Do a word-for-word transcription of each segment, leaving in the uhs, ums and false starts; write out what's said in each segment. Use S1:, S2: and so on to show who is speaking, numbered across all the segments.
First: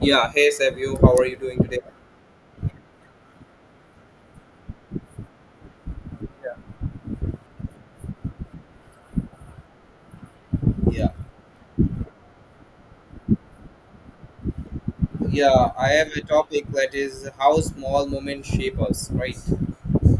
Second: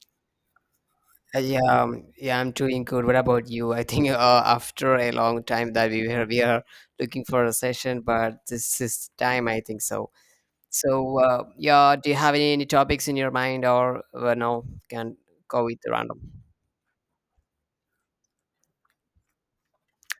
S1: Yeah, hey Savio, how are you
S2: Uh, Yeah,
S1: doing today?
S2: um, yeah, I'm doing good. What about you? I think uh, after a long time that we were we
S1: Yeah.
S2: are looking for a session, but this is time, I think so.
S1: Yeah,
S2: So, uh, yeah, do you have any, any topics in your mind, or uh, no? Can go
S1: yeah,
S2: with
S1: I
S2: the
S1: have a
S2: random
S1: topic that is how small moments shape us, right?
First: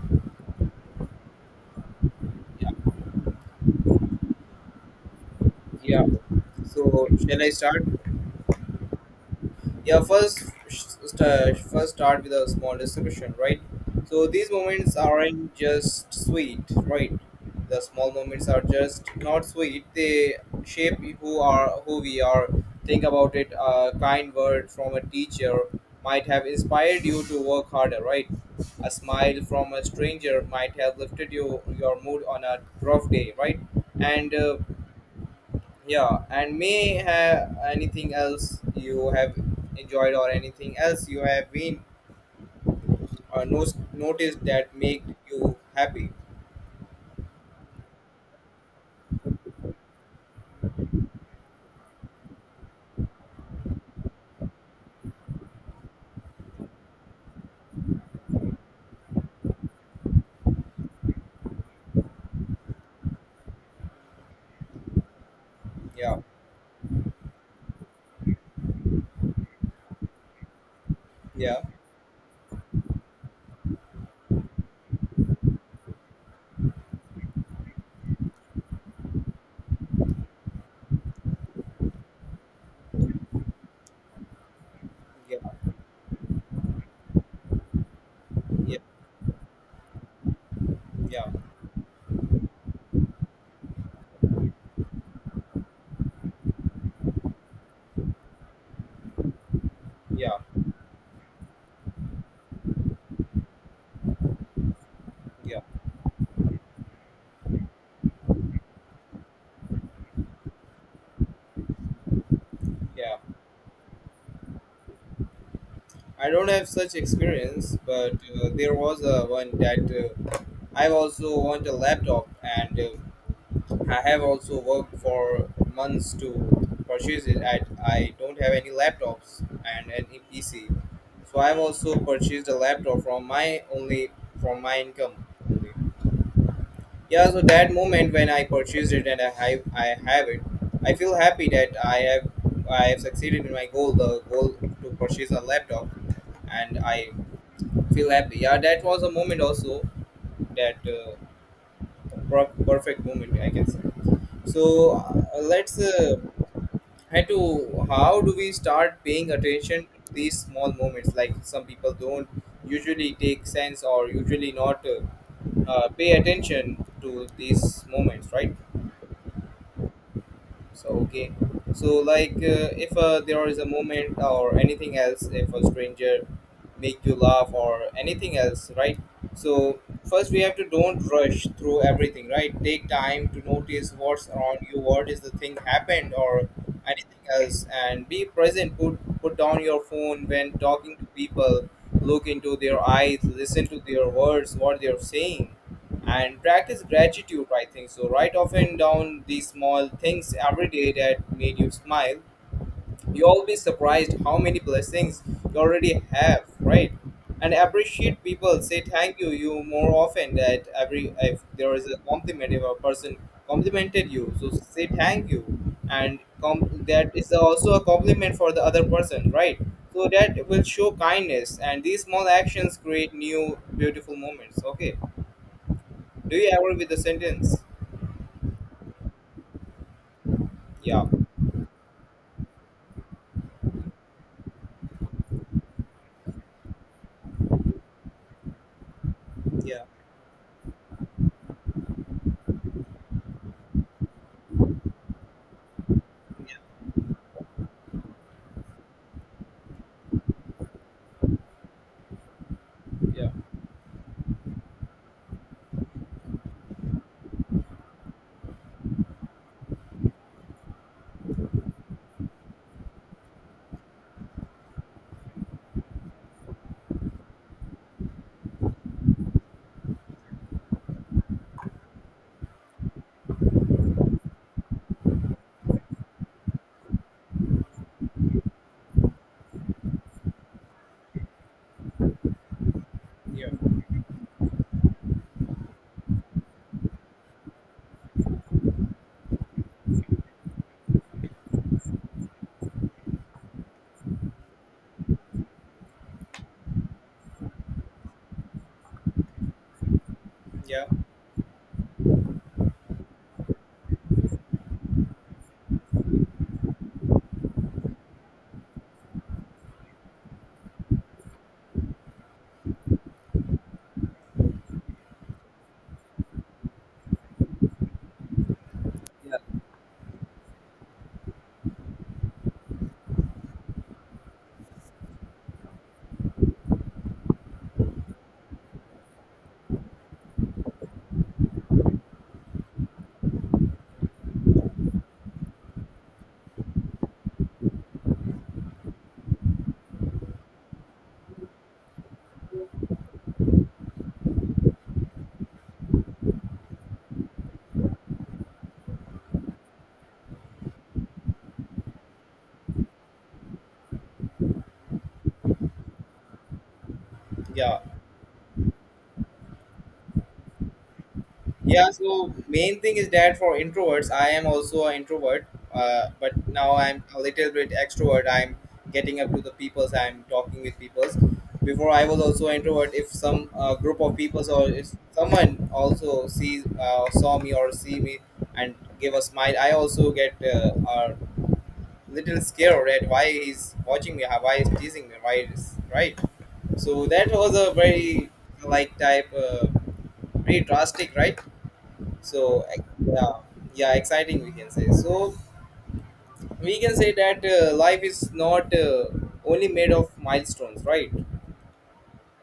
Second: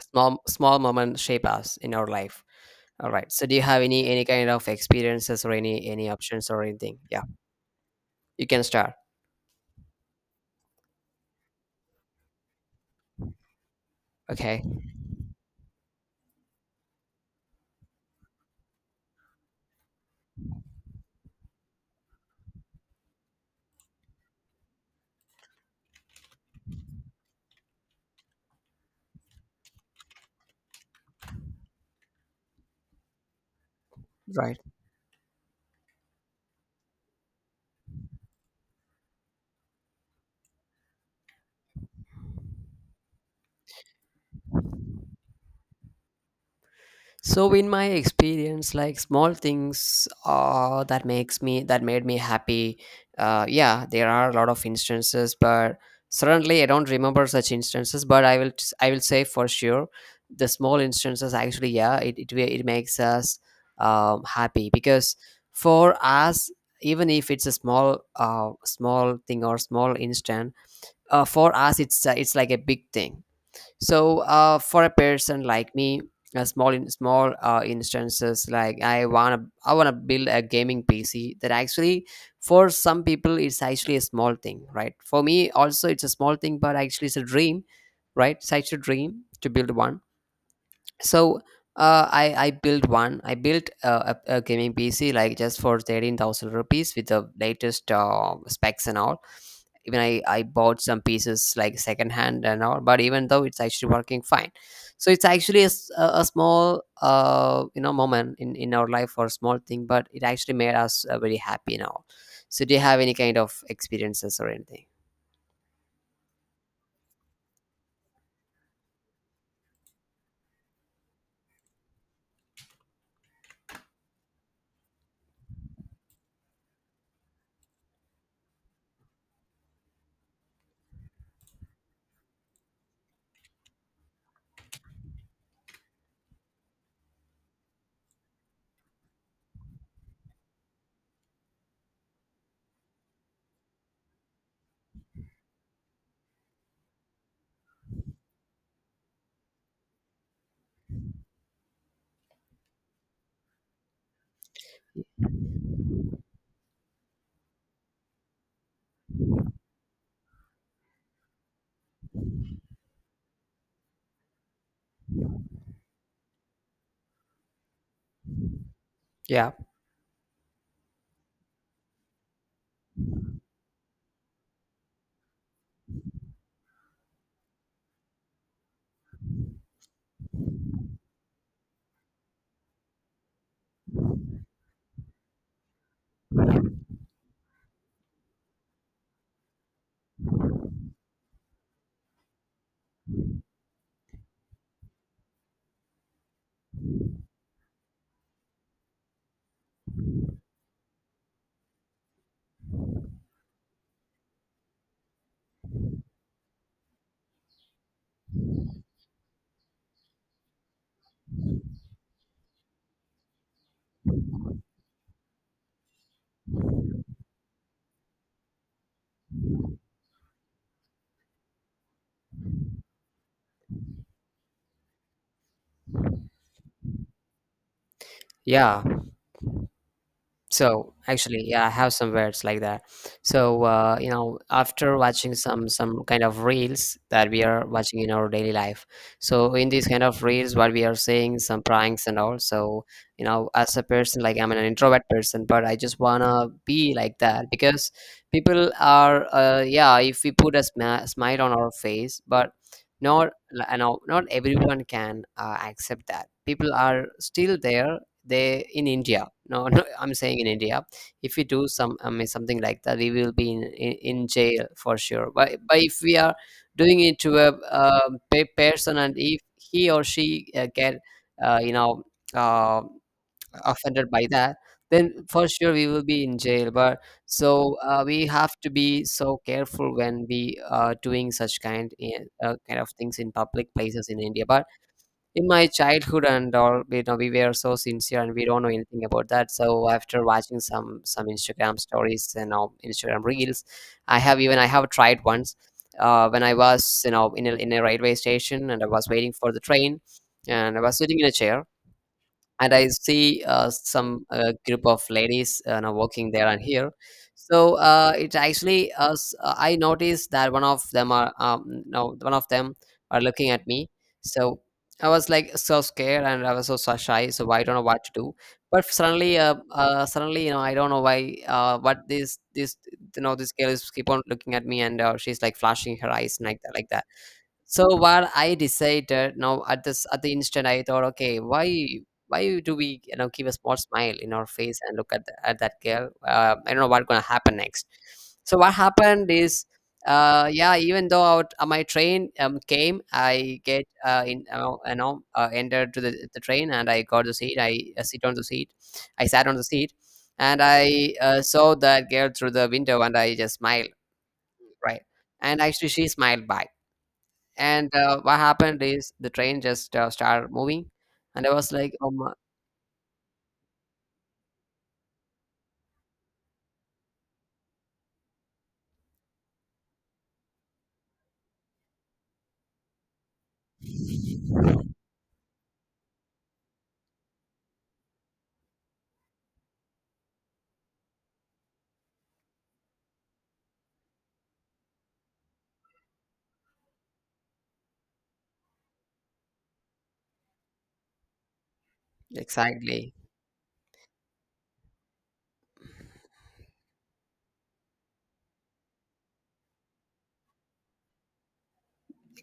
S2: small small moment shape us in our life.
S1: Yeah,
S2: All right. So, do you have any any kind of experiences or any
S1: yeah.
S2: any options or anything?
S1: So,
S2: Yeah,
S1: shall I start?
S2: you can start.
S1: Yeah, first st- first start with a small description, right? So these
S2: Okay,
S1: moments aren't just sweet, right? The small moments are just not sweet, they shape who are who we are. Think about it, a kind word from a teacher might have inspired you to work harder, right? A smile from a stranger might have lifted you your mood on a rough day, right? and uh,
S2: right.
S1: yeah, and may have anything else you have enjoyed or anything else you have been or no- noticed that make you happy.
S2: So in my experience, like small things uh, that makes me that made me happy. Uh, yeah, there are a lot of instances, but certainly I don't remember such instances. But I will I will say for sure, the small instances actually, yeah, it it, it makes us um, happy because for
S1: Yeah,
S2: us, even if it's a small uh, small thing or small instant, uh, for
S1: yeah,
S2: us it's uh, it's like a big thing. So, uh, for a person like me, a small in small uh, instances, like I wanna I wanna build a gaming P C. That actually, for some people it's actually a small thing, right? For
S1: yeah,
S2: me also it's a small thing, but actually it's a dream, right? It's actually
S1: yeah,
S2: a dream to build one.
S1: yeah,
S2: So uh, I I built one. I built uh, a, a gaming P C like just for thirteen thousand rupees with the latest uh, specs and all. Even I
S1: yeah,
S2: I bought some pieces like secondhand and all, but even though it's actually working fine, so it's
S1: yeah,
S2: actually a, s- a- a small uh you know moment in in our life or small thing, but it actually made us uh, very happy and all. So do you have any
S1: yeah.
S2: kind of experiences or anything?
S1: I don't have such experience, but uh, there was a one that uh, I also want a laptop and uh, I have also worked for months to purchase it. I, I don't have any laptops and any P C, so I've also purchased a laptop from my only from my income only. Yeah, so that moment when I purchased it and I have I have it, I feel happy that I have I have succeeded in my goal, the goal to purchase a laptop, and I feel happy. Yeah, that was a moment also that uh, per- perfect moment I can say. So uh, let's. Uh, had to how do we start paying attention to these small moments, like some people don't usually take sense or usually not uh, uh, pay attention to these moments, right?
S2: Yeah,
S1: So okay, so like uh, if uh, there is a moment or anything else, if a stranger make you laugh or anything else, right? So first we have to don't rush through everything, right? Take time to notice what's around you, what is the thing happened or anything else, and be present. Put put down your phone when talking to people. Look into their eyes, listen to their words, what they're saying, and practice gratitude, I think so. Write often down these small things every day that made you smile, you'll be surprised how many blessings you already have, right? And appreciate people, say thank you you more often, that every if there is a compliment, if a person complimented you, so say thank you, and com- that is also a compliment for the other person, right? So that will show kindness, and these small actions create new beautiful moments. Okay, do you agree with the sentence?
S2: yeah. So
S1: Yeah.
S2: actually, yeah, I have some words like that. So uh, you know, after watching some some kind of reels that we are watching in our daily life, so in
S1: Yeah,
S2: these kind of reels, what we are seeing some pranks and all. So you know, as a person, like I'm an introvert person, but I just wanna
S1: yeah,
S2: be like that because people are, uh, yeah, if we put a smi- smile on our face, but
S1: yeah,
S2: not, you know, not everyone can uh, accept that. People are still there, they in India, no, no, I'm saying in India, if we do some, I mean, something like that, we will be in, in, in jail for sure, but, but if we are doing it to a, um pe person, and if he or she uh, get uh, you know uh, offended by that, then for sure we will be in jail. But so uh, we have to be so careful when we are doing such kind eh, uh, kind of things in
S1: yeah,
S2: public places in India. But in my childhood and all, you know, we were so sincere and we don't know anything about that. So after watching some some Instagram stories and, you know, Instagram reels, i have even I have tried once, uh, when I was, you know, in a, in a railway station and I was waiting for the train, and I
S1: yeah,
S2: was sitting in a chair, and I see uh, some uh, group of ladies uh, now walking there and here. So uh, it actually, uh, s- uh, I noticed that one of them are um, no, one of them are looking at me. So I was like so scared and I was so so shy. So I don't know what to do. But suddenly, uh, uh, suddenly, you know, I don't know why. Uh, what this this you know this girl is keep on looking at me, and uh, she's like flashing her eyes like that, like that. So what I decided now at this at the instant, I thought, okay, why why do we, you know, give a small smile in our face and look at the, at that girl? Uh, I don't know what's gonna happen next. So what happened is, uh, yeah, even though out, uh, my train um, came, I get uh, in uh, you know uh, entered to the, the train, and I got the seat. I uh, sit on the seat. I sat on the seat, and I uh, saw that girl through the window and I just smiled, right, and actually she smiled back.
S1: yeah,
S2: And uh, what happened is the train just uh, started moving, and I was
S1: yeah.
S2: like, "Oh my,
S1: So main thing is that for introverts, I am also an introvert, uh, but now I'm a little bit extrovert. I'm getting up to the peoples, I'm talking with peoples. Before I was also an introvert. If some uh, group of peoples, or if someone also sees uh, saw me or see me and give a smile, I also get uh, uh, little scared at why he's watching me, why he's teasing me, why is, right. So that was a very like type, uh, very drastic, right? So ex-
S2: exactly,
S1: yeah, yeah, exciting we can say. So we can say that uh, life is not uh, only made of milestones, right?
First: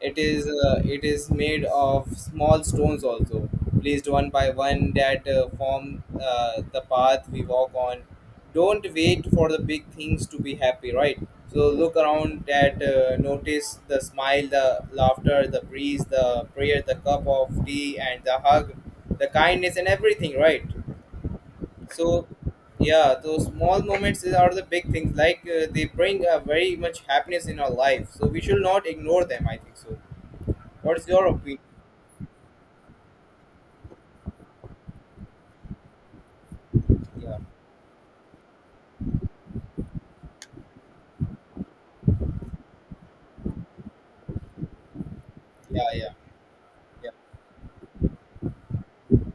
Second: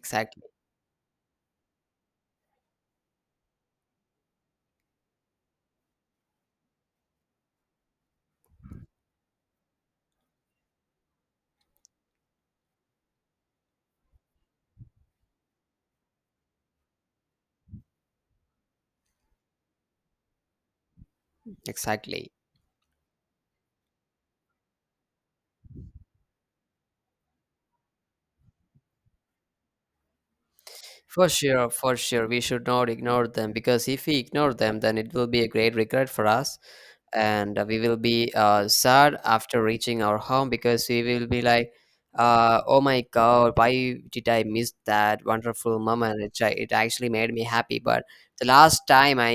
S1: It is uh, it is made of small stones also, placed one by one that uh, form uh, the path we walk on. Don't wait for the big things to be happy, right? So look around, that uh, notice the smile, the laughter, the breeze, the prayer, the cup of tea and the hug, the kindness and everything, right? So
S2: exactly."
S1: yeah, those small moments is- are the big things, like uh, they bring a very much happiness in our life, so we should not ignore them, I think so. What's your
S2: For
S1: opinion?
S2: sure, for sure, we should not ignore them, because if we ignore them, then it will be a great regret for us.
S1: Yeah,
S2: And uh, we will be uh, sad after reaching our home, because we will be like, uh, oh my god, why did I miss that wonderful
S1: yeah, yeah,
S2: moment? It, ja- it actually
S1: yeah,
S2: made me happy. But the last time I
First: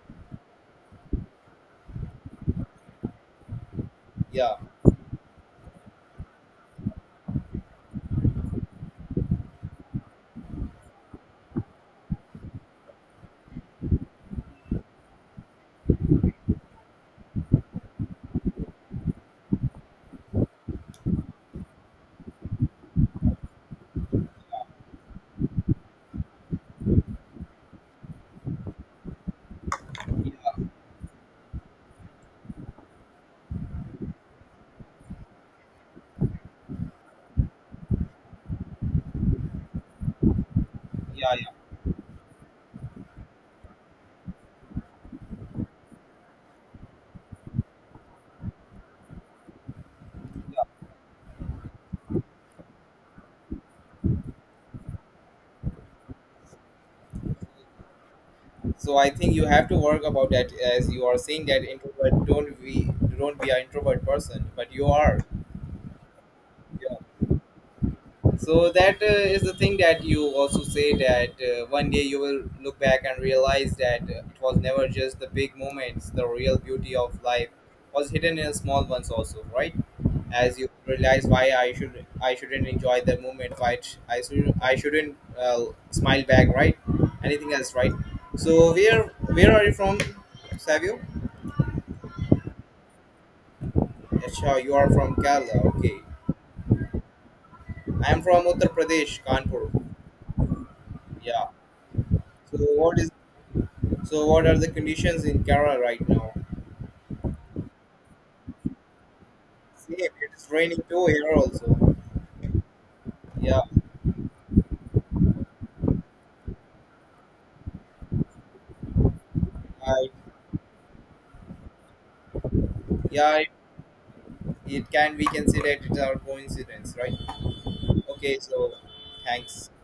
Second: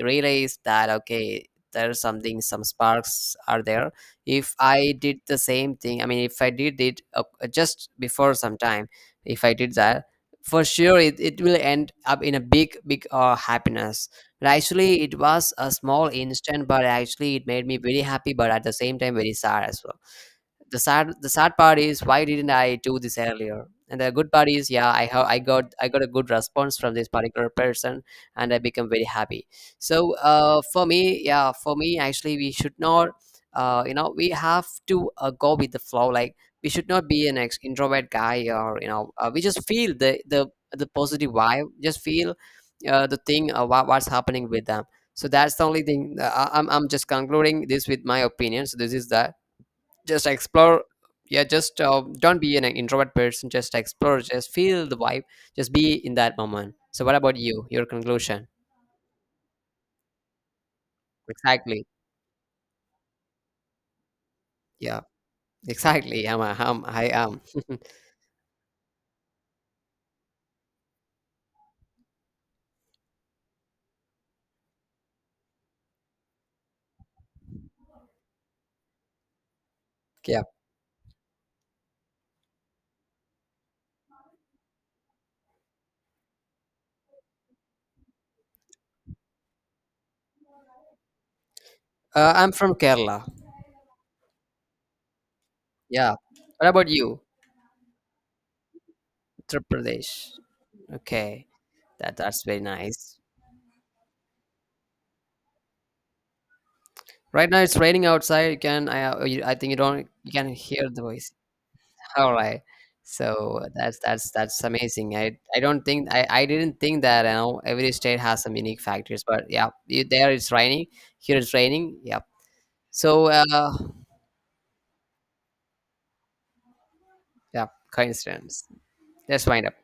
S2: realized that, okay, there's something, some sparks are there. If
S1: yeah,
S2: I did the same thing, I mean, if I did it, uh, just before some time, if I did that, for sure it, it will end up in a big big uh, happiness. But actually, it was a small instant, but actually, it made me very happy, but at the same time, very sad as well. The sad the sad part is, why didn't I do this earlier? And the good part is, yeah, i have i got I got a good response from this particular person, and I become very happy. So uh, for me, yeah, for me actually, we should not, uh, you know, we have to uh, go with the flow. Like, we should not be an ex- introvert guy, or you know, uh, we just feel the the the positive
S1: yeah, yeah.
S2: vibe, just feel uh, the thing, uh, what, what's happening with them. So that's the only thing, uh, I, I'm, I'm just concluding this with my opinion. So this is that, just explore, yeah, just uh, don't be an introvert person, just explore, just feel the vibe, just be in that moment. So what about you, your conclusion?
S1: So I think you have to work about that, as you are saying that
S2: Exactly.
S1: introvert. Don't be don't be an introvert person, but you
S2: Yeah,
S1: are.
S2: exactly. i'm, a, I'm
S1: Yeah.
S2: i am.
S1: So that uh, is the thing that you also say that uh, one day you will look back and realize that uh, it was never just the big moments. The real beauty of life was hidden in small ones also, right?
S2: Yeah,
S1: As you realize why I should I shouldn't enjoy the moment, why it- I should I shouldn't uh, smile back, right? Anything else, right? So where where are you from, Savio?
S2: uh, I'm from Kerala.
S1: Yeah, sure, you are from Kerala. Okay,
S2: Yeah, what about you?
S1: I am from Uttar Pradesh,
S2: Uttar
S1: Kanpur.
S2: Pradesh, okay.
S1: Yeah.
S2: That that's
S1: So
S2: very
S1: what
S2: nice.
S1: is So what are the conditions in Kerala right now?
S2: Right now it's raining outside. You can, i uh, i think you
S1: Same,
S2: don't, you can
S1: it's raining
S2: hear the
S1: too here
S2: voice.
S1: also.
S2: All right.
S1: Yeah,
S2: So that's that's that's amazing. I I don't think, I I didn't think that, you know, every state has some unique factors, but yeah, you,
S1: I,
S2: there it's raining, here it's raining. Yep. So
S1: yeah, it,
S2: uh,
S1: it can we can say that it's our coincidence, right?
S2: yeah,
S1: Okay,
S2: coincidence.
S1: so
S2: Let's wind
S1: thanks.
S2: up.